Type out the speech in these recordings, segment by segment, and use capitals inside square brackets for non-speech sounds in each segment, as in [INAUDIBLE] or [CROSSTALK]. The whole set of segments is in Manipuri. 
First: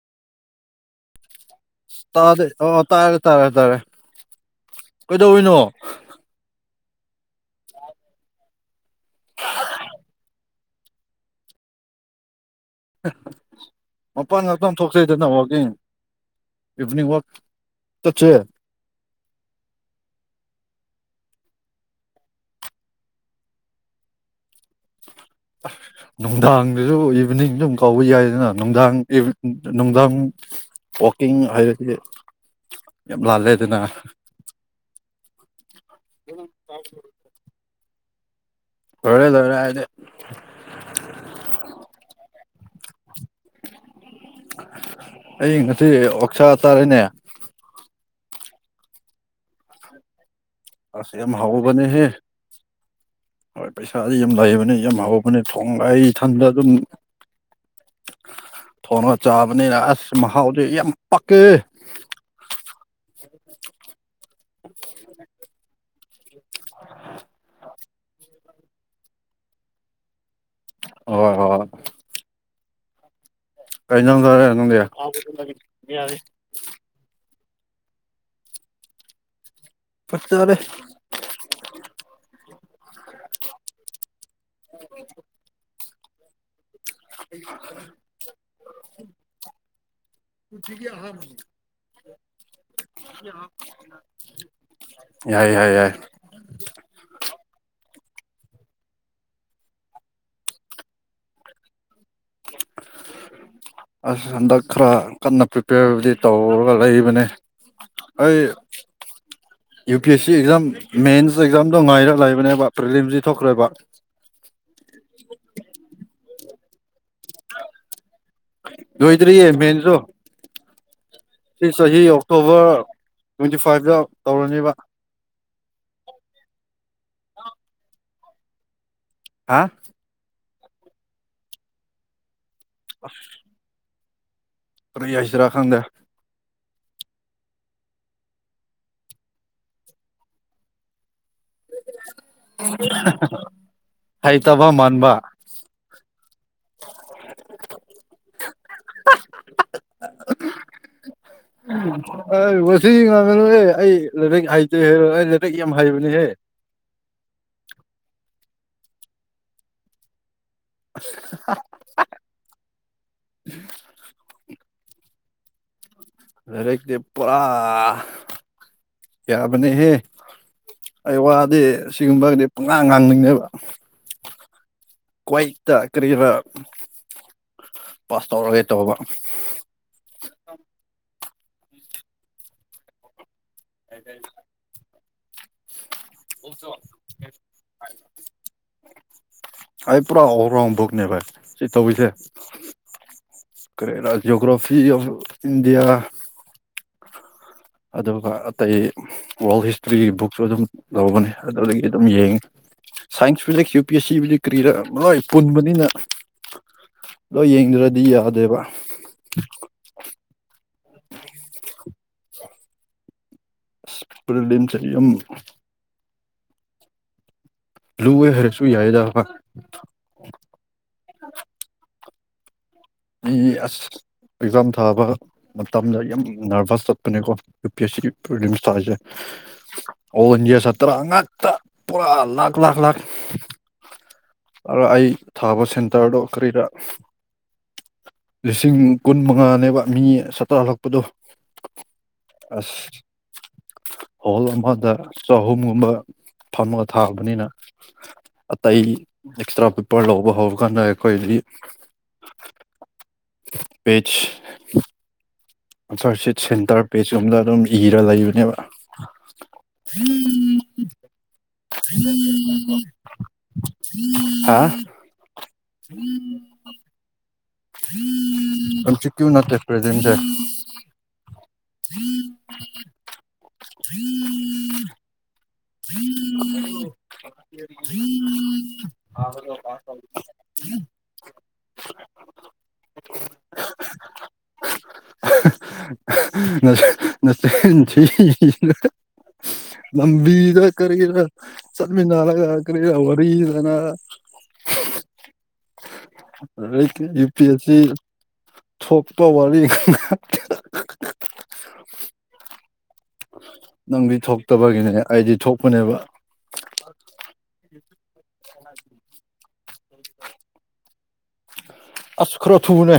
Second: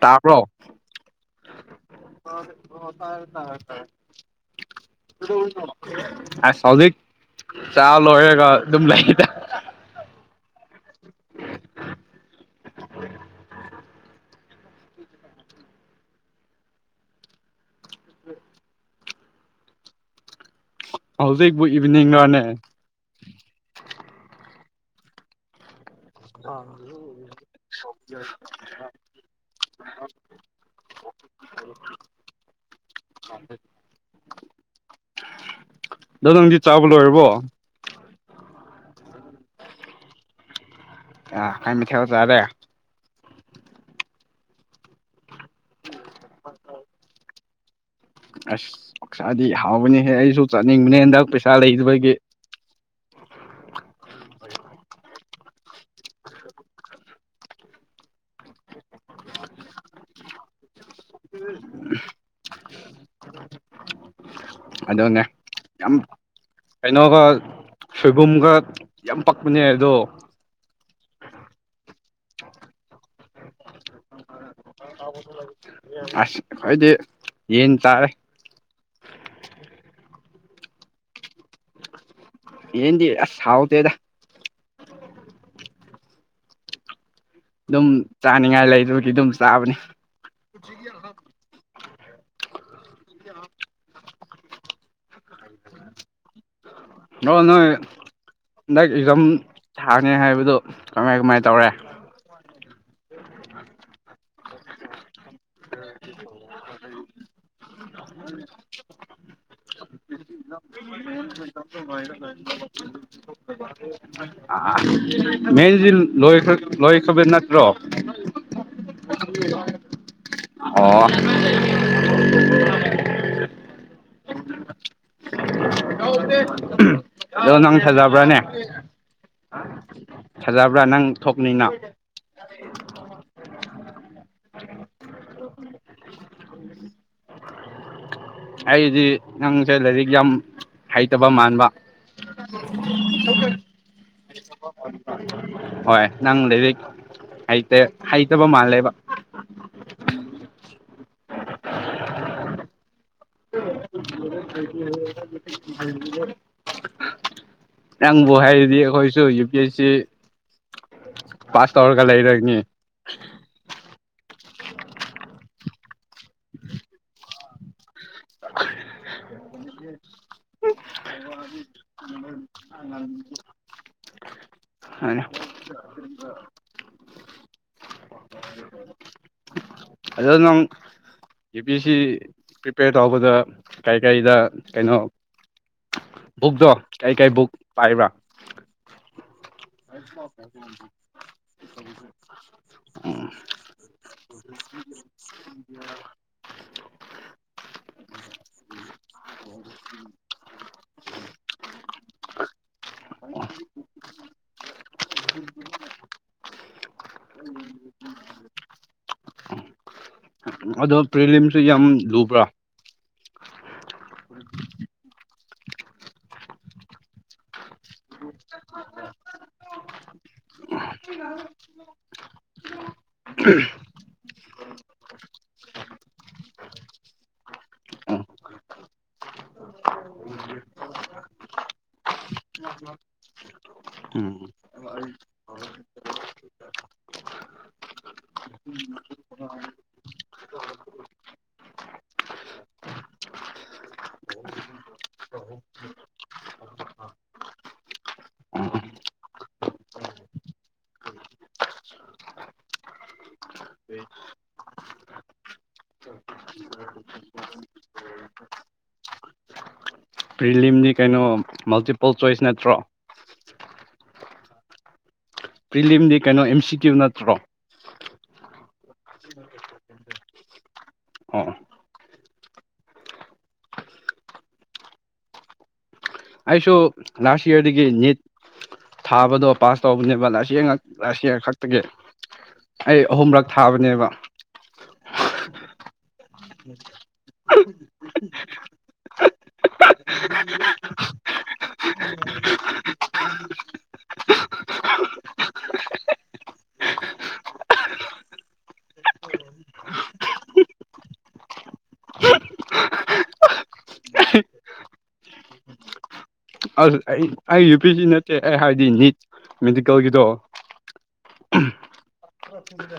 ꯇꯥꯕ꯭ꯔꯣ ꯇꯥꯔꯦ ꯑꯣ ꯇꯥꯔꯦ ꯇꯥꯔꯦ ꯇꯥꯔꯦ ꯀꯩꯗꯧꯔꯤꯅꯣ ꯑ ꯁꯖꯤ ꯆꯌꯦꯒ ꯑꯗꯨꯝ ꯂꯩꯗ ꯃꯄꯟ ꯊꯣꯛꯆꯦꯗꯅ ꯋꯥꯛꯀꯤꯡ ꯏꯚꯤꯅꯤꯡ ꯋꯥꯛ ꯆꯠꯁꯦ ꯍꯧꯖꯤꯛꯕꯨ ꯏꯚꯤꯅꯤꯡꯒꯅꯦ [UNINTELLIGIBLE] ꯅꯨꯡꯗꯥꯡꯗꯨꯁꯨ ꯏꯚꯤꯅꯤꯡꯗ ꯑꯗꯨꯝ ꯀꯥꯎꯕ ꯌꯥꯏꯗꯅ ꯅꯨꯡꯗꯥꯡ ꯅꯨꯡꯗꯥꯡ ꯀꯤꯡ ꯍꯥꯏꯕꯗꯤ ꯌꯥꯝ ꯂꯥꯜꯂꯦꯗꯅ ꯑ ꯅꯪꯗꯤ ꯆꯥꯎꯥꯕ ꯂꯣꯏꯔꯕꯣ ꯍꯔꯦ ꯍꯔꯦ ꯍꯥꯏꯗ ꯑ ꯀꯅ ꯊ ꯆꯗ ꯑꯩ ꯉꯁꯤ ꯑꯣꯛꯁꯥ ꯇꯥꯔꯦꯅꯦ ꯑꯁ ꯄꯥꯛꯁꯥꯗꯤ ꯍꯥꯎꯕꯅꯤꯍꯦ ꯑꯩꯁꯨ ꯆꯥꯅꯤꯡꯕꯅꯦ ꯍꯟꯗꯛ ꯌꯥꯝ ꯄꯩꯁꯥ ꯍꯥꯎꯕꯅꯦꯍꯦ ꯂꯩꯕꯒꯤ ꯍꯣꯏ ꯄꯩꯁꯥꯗꯤ ꯌꯥꯝ ꯂꯩꯕꯅꯤ ꯌꯥꯝ ꯍꯍꯧꯕꯅꯤ ꯊꯣꯡ ꯂ ꯏꯊꯟꯗ ꯑꯗꯨꯝ [UNINTELLIGIBLE] ꯊꯣꯡꯉꯒ ꯆꯥꯕꯅꯤꯅ ꯑꯁ ꯃꯍꯥꯎꯁꯦ ꯌꯥꯝ ꯄꯛꯀꯦ [INAUDIBLE] ꯑꯗꯨꯗꯅꯦꯦ ꯌꯥꯝ ꯀꯩꯅꯣꯒ ꯁꯣꯏꯕꯨꯝꯒ ꯌꯥꯝ ꯄꯛꯄꯅꯦ ꯑꯗꯣ ꯍ ꯍꯣꯏ ꯀꯩꯅꯣꯗꯔꯦꯉꯣꯗ ꯑꯁ ꯍꯥꯏꯗꯤ ꯌꯦꯟ ꯇꯥꯔꯦ ꯐꯠꯇꯔꯦ ꯌꯦꯟꯗꯤ ꯑꯁ ꯁꯥꯎ ꯇꯦꯗ [INAUDIBLE] ꯑꯗꯨꯝ ꯆꯥꯅꯤꯡꯉꯥꯏ ꯂꯩ ꯑꯗꯨꯒꯤ ꯑꯗꯨꯝ ꯆꯥꯕꯅꯤ [INAUDIBLE] ꯌꯥꯏ ꯌꯥꯏ ꯌꯥꯏ ꯍ ꯅ ꯍꯟꯗꯛ ꯏꯝ ꯊꯥꯡꯅꯤ ꯍꯥꯏꯕꯗꯨ ꯀꯃꯥꯏ ꯀꯃꯥꯏ ꯇꯧꯔꯦ ꯍ ꯑꯁ ꯍꯟꯗꯛ ꯈꯔ ꯀꯟꯅ ꯄ꯭ꯔꯤꯄꯦꯌꯔꯕꯨꯗꯤ ꯇꯧꯔꯒ ꯂꯩꯕꯅꯦ ꯑꯩ U P S C exam ꯃꯦꯟꯁ ꯑꯦꯛꯖꯥꯝꯗꯣ ꯉꯥꯏꯔ ꯂꯩꯕꯅꯦꯕ ꯄ꯭ꯔꯤꯂꯤꯝꯁꯤ ꯊꯣꯛꯈ꯭ꯔꯦꯕ ꯑ ꯃꯦꯟꯁꯤ ꯂꯣꯏ ꯂꯣꯏꯈ꯭ꯔꯕ ꯅꯠꯇ꯭ꯔꯣ ꯌꯣꯏꯗꯔꯤꯌꯦ ꯃꯦꯦꯟꯁꯨꯣ ꯑꯣ ꯁꯤ ꯆꯍꯤ ꯑꯣꯛꯇꯣꯚꯔ ꯇ꯭ꯋꯦꯟꯇꯤ ꯐꯥꯏꯚꯇ ꯇꯧꯔꯅꯦꯕ ꯑꯣ ꯅꯪ ꯐꯖꯕ꯭ꯔꯥꯅꯦ ꯍꯥ ꯐꯖꯕ꯭ꯔꯥ ꯅꯪ ꯊꯣꯛꯅꯤꯅ ꯑꯁ ꯑ ꯍꯥꯏꯁꯤꯔꯥ ꯈꯥꯟꯗ ꯑꯩꯗꯤ ꯅꯪꯁꯦ ꯂꯥꯏꯔꯤꯛ ꯌꯥꯝ ꯍꯩꯇꯕ ꯃꯥꯟꯕ ꯑ ꯍꯩꯇꯕ ꯃꯥꯟꯕ ꯍꯣꯏ ꯅꯪ ꯂꯩꯔ ꯍꯥꯏ ꯍꯥꯏ ꯆꯕꯣ ꯃꯥꯜꯂꯦꯕ ꯋꯥꯁꯤ ꯉ ꯃꯨ ꯑꯦ ꯑꯩ ꯂꯥꯏꯔꯤꯛ ꯍꯩꯖꯦ ꯍꯥꯏꯔꯣ ꯑꯩ ꯂꯥꯏꯔꯤꯛ ꯌꯥꯝ ꯍꯩꯕꯅꯦꯍꯦ ꯕꯨ ꯍꯥꯏꯔꯗꯤ ꯑꯩꯈꯣꯏꯁꯨ U P S C pass ꯇꯔꯔꯒ ꯂꯩꯔꯒꯅꯤ ꯑꯔꯦꯗꯤ ꯄꯨꯔꯥ ꯀꯌꯥꯕꯅꯦ ꯍꯦ ꯑꯩ ꯋꯥꯗꯤ ꯁꯤꯒꯨꯝꯕꯒꯤꯗꯤ ꯄꯨꯡꯅꯥꯥꯡ ꯉꯥꯡꯅꯤꯡꯅꯦꯕ ꯀ꯭ꯏꯠꯇ ꯀꯔꯤꯕ ꯑꯗꯨꯪ ꯌꯕꯤꯁꯤ ꯄ꯭ꯔꯤꯄꯦꯌꯔ ꯇꯧꯕꯗ ꯀꯩ ꯀꯔꯤꯗ ꯀꯩꯅꯣ ꯕꯨꯛꯇꯛꯇꯣ ꯀꯩ ꯀꯩ ꯕꯨꯛ ꯄꯥꯏꯕ꯭ꯔꯥ ꯑꯩ ꯄꯨꯔꯥ ꯑꯣꯜ ꯔꯥꯎꯟꯐꯧꯅꯦ ꯚꯥꯏ ꯁꯤ ꯇꯧꯔꯤꯁꯦ ꯎꯝ ꯀꯔꯦꯔꯥ ꯑꯣꯒ꯭ꯔꯣꯐꯤ ꯑꯣꯐ ꯏꯟꯗꯤꯌꯥ ꯑꯗꯨꯒ ꯑꯇꯩ ꯋꯥꯔꯜ ꯍꯤꯁꯇ꯭ꯔꯤꯒꯤ ꯕꯨꯛꯁꯨ ꯑꯗꯨꯝ ꯂꯧꯕꯅꯤ ꯑꯗꯨꯗꯒꯤ ꯑꯗꯨꯝ ꯌꯦꯡꯉꯤ ꯁꯥꯏꯟꯁꯄꯖꯤꯦꯛ ꯌꯨ ꯄꯤ ꯑꯦꯁ ꯁꯤꯕꯨꯖꯤꯛ ꯀꯔꯤꯗ ꯂꯣꯏ ꯄꯨꯟꯕꯅꯤꯅ ꯂꯣꯏ ꯌꯦꯡꯗ꯭ꯔꯗꯤ ꯌꯥꯗꯦꯕ ꯄ꯭ꯔꯦꯝꯁꯤ ꯌꯥꯝ ꯂ ꯄꯨꯔꯂꯤꯂꯦꯝꯁꯨꯝ ꯂꯨꯋ ꯍꯔꯁꯨ ꯌꯥꯏꯗ ꯏ ꯑꯁ ꯑꯦꯖꯝ ꯊꯥꯕ ꯃꯇꯝꯗ ꯌꯥꯝ ꯅꯔꯚꯁ ꯆꯠꯄꯅꯦꯀꯣ ꯌꯨ ꯄꯤ ꯑꯦꯁ ꯁꯤꯒꯤ ꯎꯝ ꯄ꯭ꯔꯤꯂꯤꯝꯁ ꯊꯥꯔꯤꯁꯦ ꯟꯁꯦ ꯁꯇꯔ ꯉꯥꯛꯇ ꯄꯨꯔꯥ ꯂꯥꯥꯛ ꯂꯥꯥꯛ ꯂꯥꯥꯛ ꯑ ꯑꯩ ꯊꯥꯕ ꯁꯦꯟꯇꯔꯗꯣ ꯀꯔꯤꯗ ꯂꯤꯁꯤꯡ ꯀꯨꯟ ꯃꯉꯥꯅꯦꯕ ꯃꯤ ꯆꯇꯥꯜꯂꯛꯄꯗꯣ ꯑꯁ ꯍꯣꯜ ꯑꯃꯗ ꯆꯍꯨꯝꯒꯨꯝꯕ ꯐꯝꯃꯒ ꯊꯥꯕꯅꯤꯅ ꯎꯝ ꯑꯇꯩ ꯑꯦꯛꯁꯇ꯭ꯔꯥ ꯄꯦꯄꯔ ꯂꯧꯕ ꯍꯧꯔꯀꯥꯟꯗ ꯑꯩꯈꯣꯏꯗꯤ ꯄꯦꯖ ꯑꯟꯁꯥꯔꯁꯤꯠ ꯁꯦꯟꯇꯔ ꯄꯦꯖꯀꯨꯝꯕꯗ ꯑꯗꯨꯝ ꯏꯔ ꯂꯩꯕꯅꯦꯕ ꯄ꯭ꯔꯤꯂꯤꯝꯗꯤ ꯀꯩꯅꯣ ꯃꯜꯇꯤꯄꯜ ꯆꯣꯏꯁ ꯅꯠꯇ꯭ꯔꯣ ꯍꯥ ꯄ꯭ꯔꯤꯂꯤꯝꯗꯤ ꯀꯩꯅꯣ ꯑꯦꯝ ꯁꯤ ꯀ꯭ꯌꯨ ꯅꯠꯇ꯭ꯔꯣ ꯑ ꯆ ꯀꯨ ꯅꯠꯇ ꯄꯦꯖꯦꯟꯦ ꯎꯝ ꯑꯣ ꯑꯁꯣ ꯂꯥꯁ ꯌꯦꯔꯗꯤꯗꯒꯤ ꯅꯅꯤꯠ ꯊꯥꯕꯗꯣ ꯄꯥꯁ ꯇꯧꯕꯅꯦꯕ ꯂꯁꯤ ꯂꯁꯤꯈꯛꯇꯒꯤ ꯑꯩ ꯑꯍꯨꯝꯔꯛ ꯊꯥꯕꯅꯦꯕ ꯅ ꯂꯝꯝꯕꯤ ꯖ ꯀꯔ ꯆꯠꯃꯤꯅꯥ ꯀ ꯋꯥꯔꯤ ꯋꯥꯔꯤ ꯂꯅ ꯌꯨ ꯄꯤ ꯑꯦꯁ ꯁꯤ ꯊꯄꯛꯇ ꯋꯥꯔꯤ ꯅꯪꯗꯤ ꯊꯣꯛꯇꯕꯒꯤꯅꯦ ꯑꯩꯗꯤ ꯊꯣꯛꯄꯅꯦꯕ ꯑꯁ ꯑꯩ ꯑꯩ ꯌꯨ ꯄꯤ ꯁꯤ ꯅꯠꯇꯦ ꯑꯩ ꯍꯥꯏꯗꯤ ꯅꯤꯠ ꯃꯦꯗꯤꯀꯦꯜꯒꯤꯗꯣ ꯑꯁ ꯈꯔꯣ ꯊꯨꯅꯦ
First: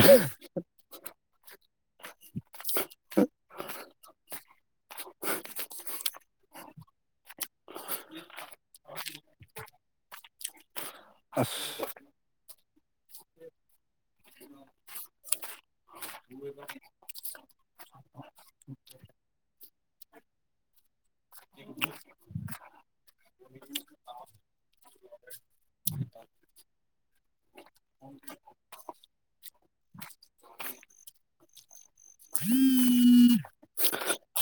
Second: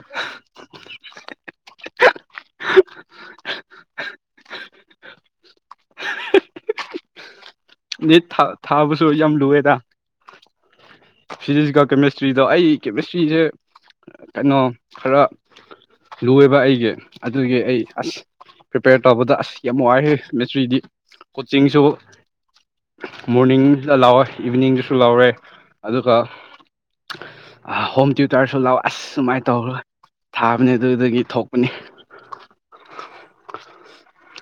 ꯍ ꯅ ꯊ ꯊꯥꯕꯁꯨ ꯌꯥꯝ ꯂꯨꯋꯦ ꯊꯥ ꯐꯤꯖꯤꯛꯁꯀ ꯀꯦꯃꯤꯁꯇ꯭ꯔꯤꯗ ꯑꯩ ꯀꯦꯃꯤꯁꯇ꯭ꯔꯤꯁꯦ ꯀꯩꯅꯣ ꯈꯔ ꯂꯣꯏꯕ ꯑꯩꯒꯤ ꯑꯗꯨꯒꯤ ꯑꯩ ꯑꯁ ꯄ꯭ꯔꯤꯄꯦꯌꯔ ꯇꯧꯕꯗ ꯑꯁ ꯌꯥꯝ ꯋꯥꯔꯦ ꯃꯦꯁꯇ꯭ꯔꯤꯗꯤ ꯀꯣꯆꯤꯡꯁꯨ ꯃꯣꯔꯅꯤꯡꯗ ꯂꯥꯎꯋꯦ ꯏꯚꯤꯅꯤꯡꯗꯨꯁꯨ ꯂꯥꯎꯔꯦ ꯑꯗꯨꯒ ꯑ ꯍꯣꯝ ꯇ꯭ꯌꯨꯇꯔꯁꯨ ꯂꯥꯛꯑꯣ ꯑꯁ ꯁꯨꯃꯥꯏꯅ ꯇꯧꯈ꯭ꯔ ꯊꯥꯕꯅꯦ ꯑꯗꯨꯗꯒꯤ ꯊꯣꯛꯄꯅꯦ ꯎꯝ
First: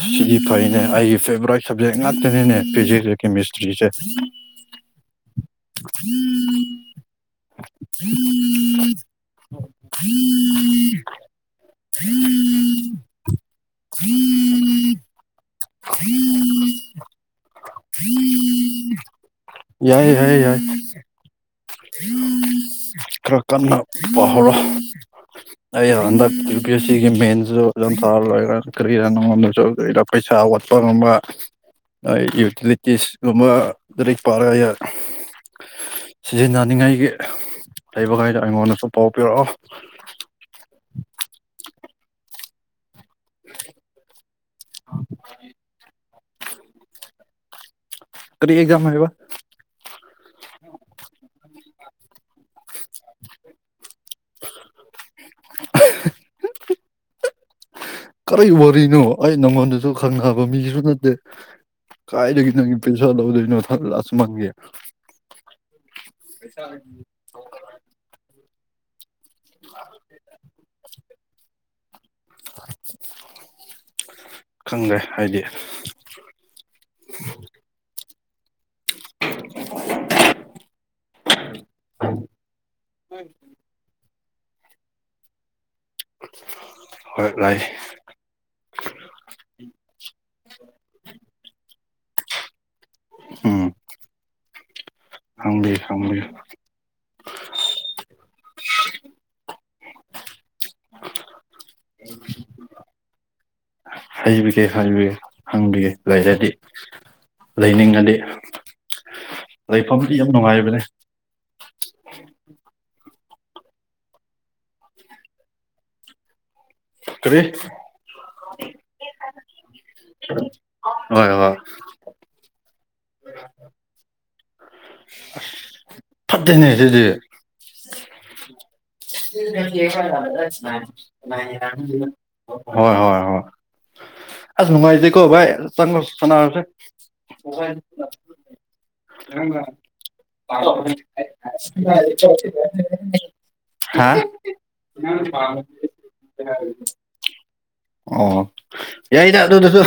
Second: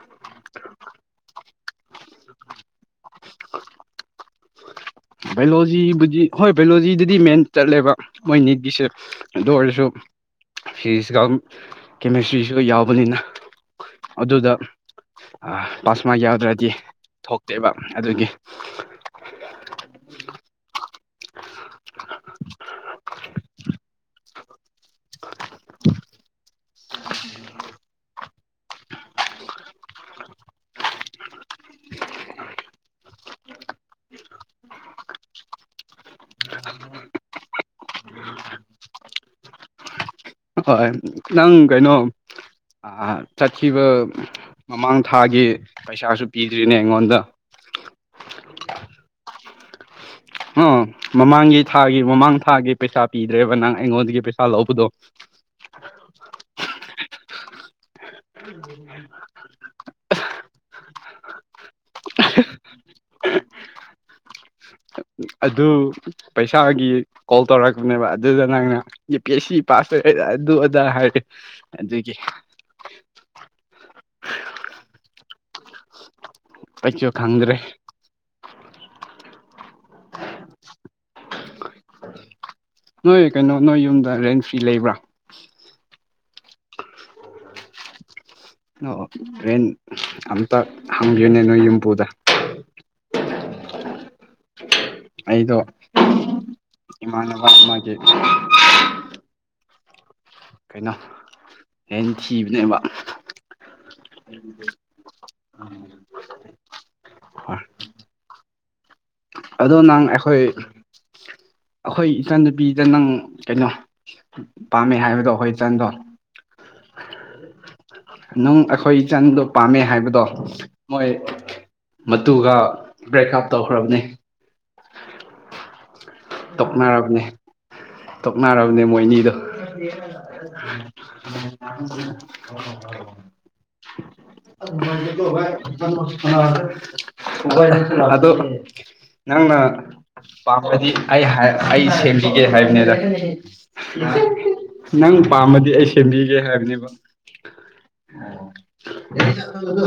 ꯁꯤꯗꯤ ꯐꯩꯅꯦ ꯑꯩꯒꯤ ꯐꯦꯚꯣꯔꯥꯏꯠ ꯁꯕꯖꯦꯛ ꯉꯥꯛꯇꯅꯤꯅꯦ ꯐꯤꯖꯤꯛꯁ ꯀꯦꯃꯤꯁꯇ꯭ꯔꯤꯁꯦ ꯎꯝ ꯕꯥꯏꯑꯣꯂꯣꯖꯤꯕꯨꯗꯤ ꯍꯣꯏ ꯕꯥꯏꯑꯣꯂꯣꯖꯤꯗꯗꯤ ꯃꯦꯟ ꯆꯠꯂꯦꯕ ꯃꯣꯏꯅꯤꯠꯒꯤꯁꯦ ꯑꯗꯨ ꯑꯣꯏꯔꯁꯨ ꯐꯤꯖꯤꯛꯁꯀ ꯀꯦꯃꯤꯁꯇ꯭ꯔꯤꯁꯨꯒ ꯌꯥꯎꯕꯅꯤꯅ ꯑꯗꯨꯗ ꯄꯥꯁꯃꯥ ꯌꯥꯎꯗ꯭ꯔꯗꯤ ꯊꯣꯛꯇꯦꯕ ꯑꯗꯨꯒꯤ ꯌꯥꯏ ꯌꯥꯏꯌꯦ ꯌꯥꯏ ꯈꯔꯛ ꯀꯅ ꯄꯍꯂ ꯑꯟꯗ ꯁꯤꯒꯤ ꯃꯟ ꯀ ꯄꯩꯁꯥ ꯋꯥꯠꯄꯒꯨꯝꯕ ꯌꯨꯇꯤꯂꯤꯇꯤꯁꯀꯨꯝꯕ ꯑꯗꯨꯗꯒꯤ ꯄꯥꯔꯒ ꯁꯤꯖꯤꯟꯅꯅꯤꯡꯉꯥꯏꯒꯤ ꯂꯩꯕꯈꯩꯗ ꯑꯩꯉꯣꯟꯗꯁꯨ ꯄꯥꯎ ꯄꯤꯔꯛꯑꯣ ꯍꯣꯏ ꯅꯪ ꯀꯩꯅꯣ ꯆꯠꯈꯤꯕ ꯃꯃꯥꯡ ꯊꯥꯒꯤ ꯄꯩꯁꯥꯁꯨ ꯄꯤꯗ꯭ꯔꯤꯅꯦ ꯑꯩꯉꯣꯟꯗ ꯇꯔꯤ ꯑꯦꯖꯥꯝ ꯍꯥꯏꯕ ꯑ ꯃꯃꯥꯡꯒꯤ ꯊꯥꯒꯤ ꯃꯃꯥꯡ ꯊꯥꯒꯤ ꯄꯩꯁꯥ ꯄꯤꯗ꯭ꯔꯦꯕ ꯅꯪ ꯑꯩꯉꯣꯟꯗꯒꯤ ꯄꯩꯁꯥ ꯂꯧꯕꯗꯨ ꯀꯔꯤ ꯋꯥꯔꯤꯅꯣ ꯑꯩ ꯅꯪꯉꯣꯟꯗꯁꯨ ꯈꯪꯅꯕ ꯃꯤꯁꯨ ꯅꯠꯇꯦ ꯀꯥꯏꯗꯣꯏꯗꯒꯤ ꯅꯪꯒꯤ ꯄꯩꯁꯥ ꯂꯧꯗꯣꯏꯅꯣ ꯊꯥ ꯂꯥꯛꯑꯁꯨ ꯃꯥꯡꯒꯦ ꯑꯗꯨ ꯄꯩꯁꯥꯒꯤ ꯀꯣꯜ ꯇꯧꯔꯛꯄꯅꯦꯕ ꯑꯗꯨꯗ ꯅꯪꯅ U P S C pass ꯇꯧꯔꯦ ꯑꯗꯨ ꯑꯗꯥ ꯍꯥꯏꯔ ꯑꯗꯨꯒꯤ ꯈꯪꯗ꯭ꯔꯦ ꯍꯥꯏꯗꯤ ꯑꯩꯁꯨ ꯈꯪꯗ꯭ꯔꯦ ꯅꯣꯏ ꯀꯩꯅꯣ ꯅꯣꯏ ꯌꯨꯝꯗꯣ ꯔꯦꯟꯠ ꯂꯩꯕ꯭ꯔꯥ ꯍꯣꯏ ꯂꯩꯏ ꯑꯣ ꯔꯦꯟꯠ ꯑꯝꯇ ꯍꯪꯕꯤꯌꯨꯅꯦ ꯅꯣꯏ ꯌꯨꯝꯕꯨꯗ ꯎꯝ ꯑꯩꯗꯣ ꯈꯪꯕꯤ ꯈꯪꯕꯤ ꯏꯃꯥꯟꯅꯕ ꯑꯃꯒꯤ ꯀꯩꯅꯣ ꯔꯦꯟꯠ ꯊꯤꯕꯅꯦꯕ ꯍꯩꯕꯤꯒꯦ ꯍꯥꯏꯕꯒꯦ ꯍꯪꯕꯤꯒꯦ ꯂꯩꯔꯗꯤ ꯍꯣꯏ ꯂꯩꯅꯤꯡꯉꯗꯤ ꯑꯗꯣ ꯅꯪ ꯂꯩꯐꯝꯗꯤ ꯌꯥꯝ ꯑꯈꯣꯏ ꯅꯨꯡꯉꯥꯏꯕꯅꯦ ꯑꯈꯣꯏ ꯏꯆꯟ ꯅꯨꯨꯄꯤꯗ ꯅꯪ ꯀꯩꯅꯣ ꯄꯥꯝꯃꯦ ꯍꯥꯏꯕꯗꯣ ꯑꯩꯈꯣꯏ ꯏꯆꯟꯗꯣ ꯀꯔꯤ ꯅꯪ ꯑꯈꯣꯏ ꯏꯆꯟꯗ ꯄꯥꯝꯃꯦ ꯍꯥꯏꯕꯗꯣ ꯃꯣꯏ ꯍꯣꯏ ꯍꯣꯏ ꯃꯇꯨꯒ ꯕ꯭ꯔꯦꯛꯑꯞ ꯇꯧꯈ꯭ꯔꯕꯅꯤ ꯑꯁ ꯇꯣꯛꯅꯔꯕꯅꯦ ꯇꯣꯛꯅꯔꯕ ꯈꯪꯗꯦ ꯃꯣꯏꯅꯤꯗꯨ ꯍꯣꯏ ꯍꯣꯏ ꯍꯣꯏ ꯑꯁ ꯅꯨꯡꯉꯥꯏꯇꯦꯀꯣ ꯚꯥꯏ ꯆꯪꯉꯣ ꯁꯥꯟꯅꯔꯁꯦ [INAUDIBLE] [UNINTELLIGIBLE] ꯑꯗꯨ ꯅꯪꯅ ꯄꯥꯝꯃꯒꯗꯤ ꯑꯩ ꯑꯩ ꯁꯦꯝꯕꯤꯒꯦ ꯍꯥꯏꯕꯅꯤꯗ ꯍꯥ ꯅꯪ ꯄꯥꯝꯃꯗꯤ ꯑꯩ ꯁꯦꯝꯕꯤꯒꯦ ꯍꯥꯏꯕꯅꯦꯕ ꯑꯣ ꯌꯥꯏꯗ ꯑꯗꯨꯗꯨꯁꯨ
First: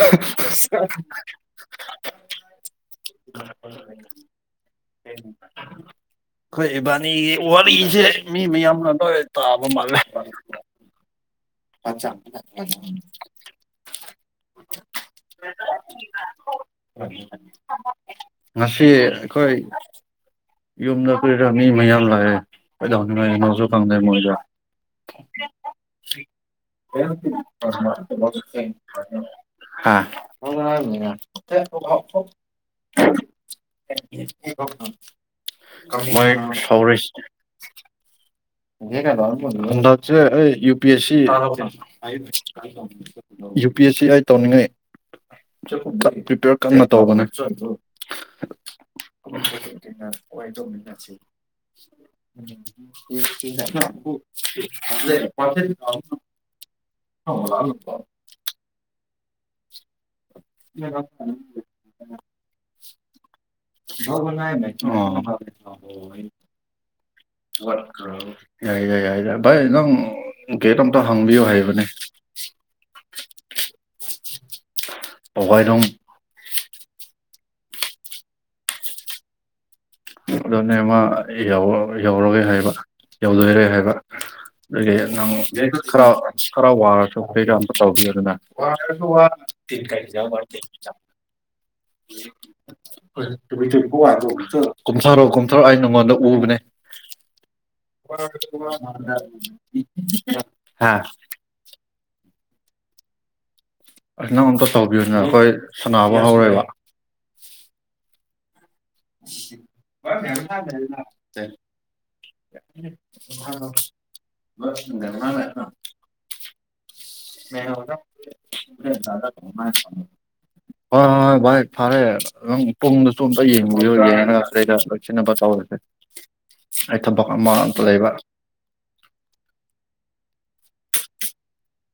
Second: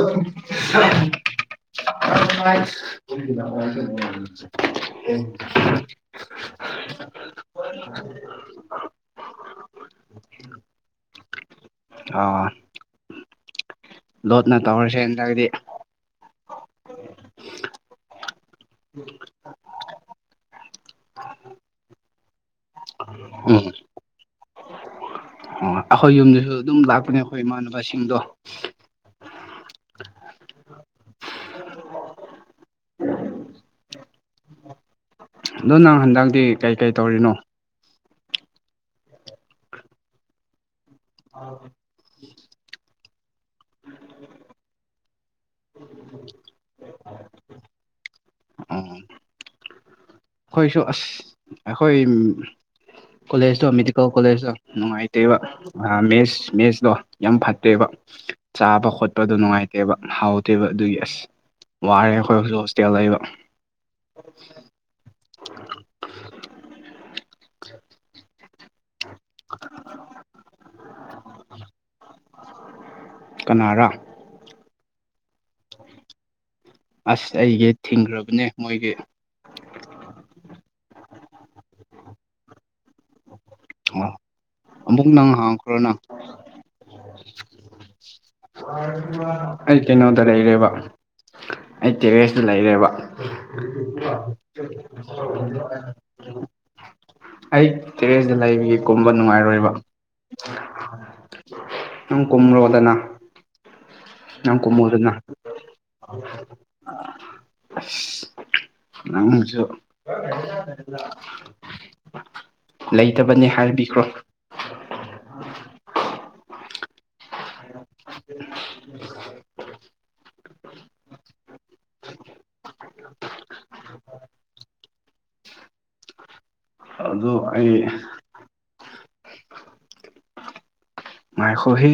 [UNINTELLIGIBLE] ꯑꯈꯣꯏ ꯏꯕꯥꯅꯤꯒꯤ ꯋꯥꯔꯤꯁꯦ ꯃꯤ ꯃꯌꯥꯝꯅ ꯂꯣꯏ ꯇꯥꯕ ꯃꯥꯜꯂꯦ ꯑꯆꯥ ꯑꯥ ꯅ ꯇꯧꯔꯁꯦ ꯅꯠꯇ꯭ꯔꯒꯗꯤ [UNINTELLIGIBLE] ꯉꯁꯤ ꯑꯈꯣꯏ ꯌꯨꯝꯗ ꯀꯨꯏꯔ ꯃꯤ ꯃꯌꯥ ꯂꯥꯛꯑꯦ ꯀꯩꯗꯧꯅ ꯅꯣꯁꯨ ꯎꯝ ꯐꯪꯗꯩ ꯃꯣꯏꯗ ꯑꯣ ꯑꯩꯈꯣꯏ ꯌꯨꯝꯗꯁꯨ ꯑꯗꯨꯝ ꯂꯥꯛꯄꯅꯦ ꯑꯩꯈꯣꯏ ꯏꯃꯥꯟꯅꯕꯁꯤꯡꯗꯣ [UNINTELLIGIBLE] ꯍꯥ [UNINTELLIGIBLE] ꯑꯗꯣ ꯅꯪ ꯍꯟꯗꯛꯇꯤ ꯃꯣꯏ ꯀꯩ ꯀꯩ ꯁꯧꯔꯦ ꯇꯧꯔꯤꯅꯣ [UNINTELLIGIBLE] ꯌꯨ ꯄ S C U P S C ꯑꯩ ꯇꯧꯅꯤꯡꯉꯤ ꯄ꯭ꯔꯤꯄꯌꯔ ꯀꯟꯅ ꯇꯧꯕꯅꯦ ꯑꯣ [INAUDIBLE] ꯑꯩꯈꯣꯏꯁꯨ ꯑꯁ ꯋꯥꯏꯗꯧꯃꯤꯟꯅꯁꯤ ꯑꯩꯈꯣꯏ ꯀꯣꯂꯦꯖꯇꯣ [UNINTELLIGIBLE] ꯄꯥꯁꯦꯟꯇ [UNINTELLIGIBLE] ꯑ ꯃꯦꯁ ꯃꯦꯁꯇꯣ ꯌꯥꯝ ꯐꯠꯇꯦꯕ ꯆꯥꯕ ꯈꯣꯠꯄꯗꯣ ꯅꯨꯡꯉꯥꯏ ꯇꯦꯕ ꯍꯥꯎꯇꯦꯕ ꯑꯗꯨꯒꯤ ꯑꯁ ꯋꯥꯔꯦ ꯑꯩꯈꯣꯏ ꯍꯧꯖꯤꯛ ꯍꯣꯁꯇꯦꯜ ꯂꯩꯕ ꯑꯣ [UNINTELLIGIBLE] ꯏꯌꯥ ꯌꯥꯏꯗ ꯚꯥꯏ ꯅꯪ ꯒꯦꯠ ꯑꯝꯇ ꯍꯥꯡꯕꯤꯌꯨ ꯍꯩꯕꯅꯦ ꯀꯅꯥꯔꯥ ꯄꯧꯒꯥꯏꯗꯣꯡ ꯑꯁ ꯑꯩꯒꯤ ꯊꯤꯡꯈ꯭ꯔꯕꯅꯦ ꯃꯣꯏꯒꯤ ꯑꯗꯨꯅꯦꯃ ꯌꯧꯔꯒꯦ ꯍꯥꯏꯕ ꯌꯧꯗꯣꯏꯔꯦ ꯍꯥꯏꯕ ꯑꯣ ꯑꯃꯨꯛ ꯅꯪ ꯍꯥꯡꯈ꯭ꯔꯣ ꯅꯪ ꯈꯔ ꯈꯔ ꯋꯥꯔꯁꯨ ꯀꯩꯒ ꯑꯝꯇ ꯇꯧꯕꯤ ꯑꯗꯨꯅ ꯋꯥ ꯋꯥ ꯑꯩ ꯇꯤꯟ ꯀ ꯍꯖ ꯀꯩꯅꯣꯗ ꯋꯥꯖ ꯂꯩꯔꯦꯕ ꯑꯩ ꯇꯦꯔꯦꯁꯇ ꯂꯩꯔꯦꯕ [UNINTELLIGIBLE] ꯀꯨꯝꯊꯥꯔꯣ ꯀꯨꯝꯊꯔꯛꯑꯣ ꯑꯩ ꯅꯪꯉꯣꯟꯗ ꯎꯕꯅꯦ ꯑꯩ ꯇꯦꯔꯦꯁꯇ ꯂꯩꯕꯒꯤ ꯀꯨꯝꯕ ꯅꯨꯡꯉꯥꯏꯔꯣꯏꯕ ꯍꯥꯥ ꯅꯪ ꯀꯣꯃ꯭ꯔꯣꯕꯗꯅ ꯑꯁ ꯅꯪ ꯑꯝꯇ ꯇꯧꯕꯤꯌꯨꯅꯦ ꯑꯩꯈꯣꯏ ꯁꯅꯥꯕꯨ ꯍꯧꯔꯣꯏꯦꯕ ꯅꯪꯁꯨ [UNINTELLIGIBLE] ꯂꯩꯇꯕꯅꯤ ꯍꯥꯏꯕꯤꯈ꯭ꯔꯣ [UNINTELLIGIBLE] [UNINTELLIGIBLE] [UNINTELLIGIBLE] ꯍ‌ꯣꯏ ꯐꯔꯦ ꯅꯪ ꯄꯨꯡꯗ ꯆꯣꯝꯕ ꯌꯦꯡꯕꯤꯣ ꯌꯦꯡꯅꯒ ꯑꯩꯗ ꯂꯣꯏꯁꯤꯟꯅꯕ ꯇꯧꯔꯁꯦ ꯑꯩ ꯊꯕꯛ ꯑꯗꯨ ꯃꯉꯇ ꯑꯩ ꯂꯩꯕ ꯃꯥꯏꯈꯣ ꯍ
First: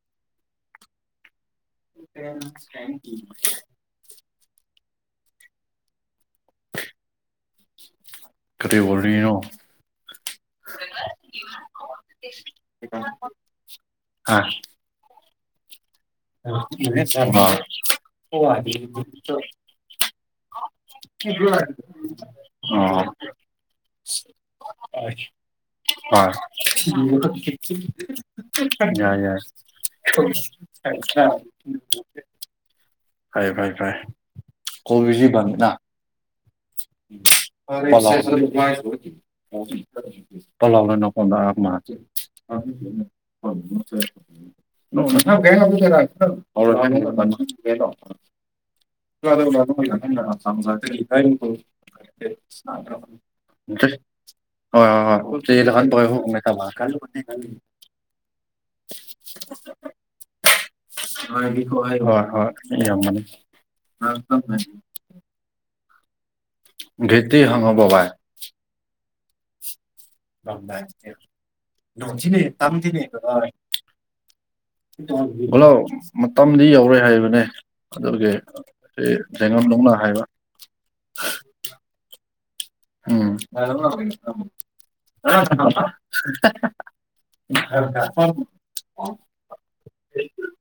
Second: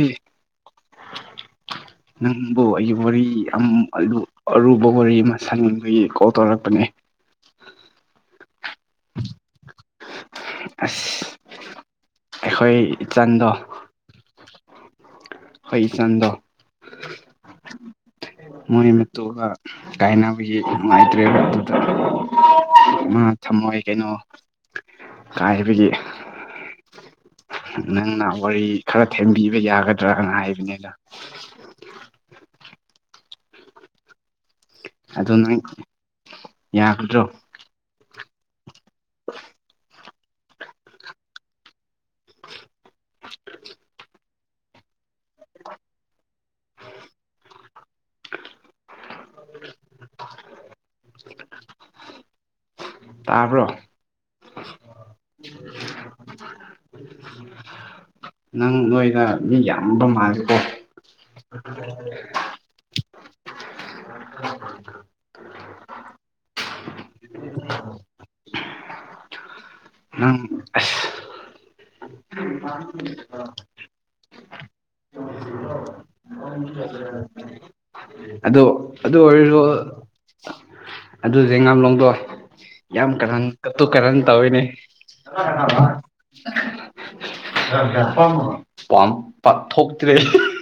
ꯅ ꯑꯩ ꯋꯥꯔꯤ ꯕꯣꯔꯤ ꯑꯃ ꯁꯪꯕꯒꯤ ꯀꯣꯜ ꯇꯧꯔꯛꯄꯅꯦ ꯀꯗ ꯑꯣꯏꯣꯔꯅꯤꯅꯣ ꯑꯁ ꯑꯩꯈꯣꯏ ꯏꯆꯟꯗꯣ ꯑꯥ ꯑꯩꯈꯣꯏ ꯏꯆꯟꯗꯣ [UNINTELLIGIBLE] ꯃꯣꯏꯣꯏꯃꯦꯠꯇꯒ ꯀꯥꯏꯅꯕꯅꯕꯒꯤ ꯅꯨꯡꯉꯥꯏꯇ꯭ꯔꯦ ꯑꯗꯨꯗ ꯃꯥ ꯊꯝꯃꯣꯏ ꯀꯩꯅꯣ ꯀꯥꯏꯕꯒꯤ ꯍꯣꯏ ꯅꯪꯅ ꯋꯥꯔꯤ ꯈꯔ ꯌꯥꯏ ꯌꯥꯏ ꯊꯦꯝꯕꯤꯕ ꯌꯥꯒꯗ꯭ꯔꯅ ꯍꯥꯏꯕꯅꯤꯗ ꯐꯔꯦ ꯐꯥꯏꯦ ꯐꯔꯦ ꯀꯣꯕꯤꯁꯤ ꯅ ꯌꯥ ꯈꯠꯇ꯭ꯔꯣ ꯄꯂꯥꯎꯅ ꯅꯄꯥꯎꯗꯃ [UNINTELLIGIBLE] [UNINTELLIGIBLE] [UNINTELLIGIBLE] [UNINTELLIGIBLE] ꯇꯥꯕ꯭ꯔꯣ ꯍꯣꯏ ꯍꯣꯏ ꯍꯣꯏ [UNINTELLIGIBLE] ꯅꯪ ꯅꯣꯏꯗ ꯃꯤ ꯌꯥꯝꯕ ꯃꯥꯜꯂꯦꯀꯣ ꯍ ꯍ ꯍ ꯌꯥꯝ ꯃꯅꯤ ꯍꯧꯖꯤꯛꯇꯤ ꯍꯪꯉꯕ‌ꯣ ꯕꯥꯏ ꯅꯪ [UNINTELLIGIBLE] ꯍꯂꯣ ꯃꯇꯝꯗꯤ ꯌꯧꯔꯦ ꯍꯥꯏꯕꯅꯦ ꯑꯗꯨꯒꯤ ꯑꯗꯨ ꯑꯗꯨ ꯑꯣꯏꯔꯁꯨ ꯍꯌ‌ꯦꯡꯉꯝ ꯅꯧꯅ ꯍꯥꯏꯕ ꯑꯗꯨ ꯖꯦꯡꯒꯝꯂꯣꯡꯗꯣ ꯌꯥꯝ ꯀꯔꯟ ꯀꯇꯨ ꯀꯔꯟ ꯇꯧꯋꯤꯅꯦ ꯎꯝ ꯄꯥꯝ ꯄꯥꯛꯊꯣꯛꯇ꯭ꯔꯦ [UNINTELLIGIBLE]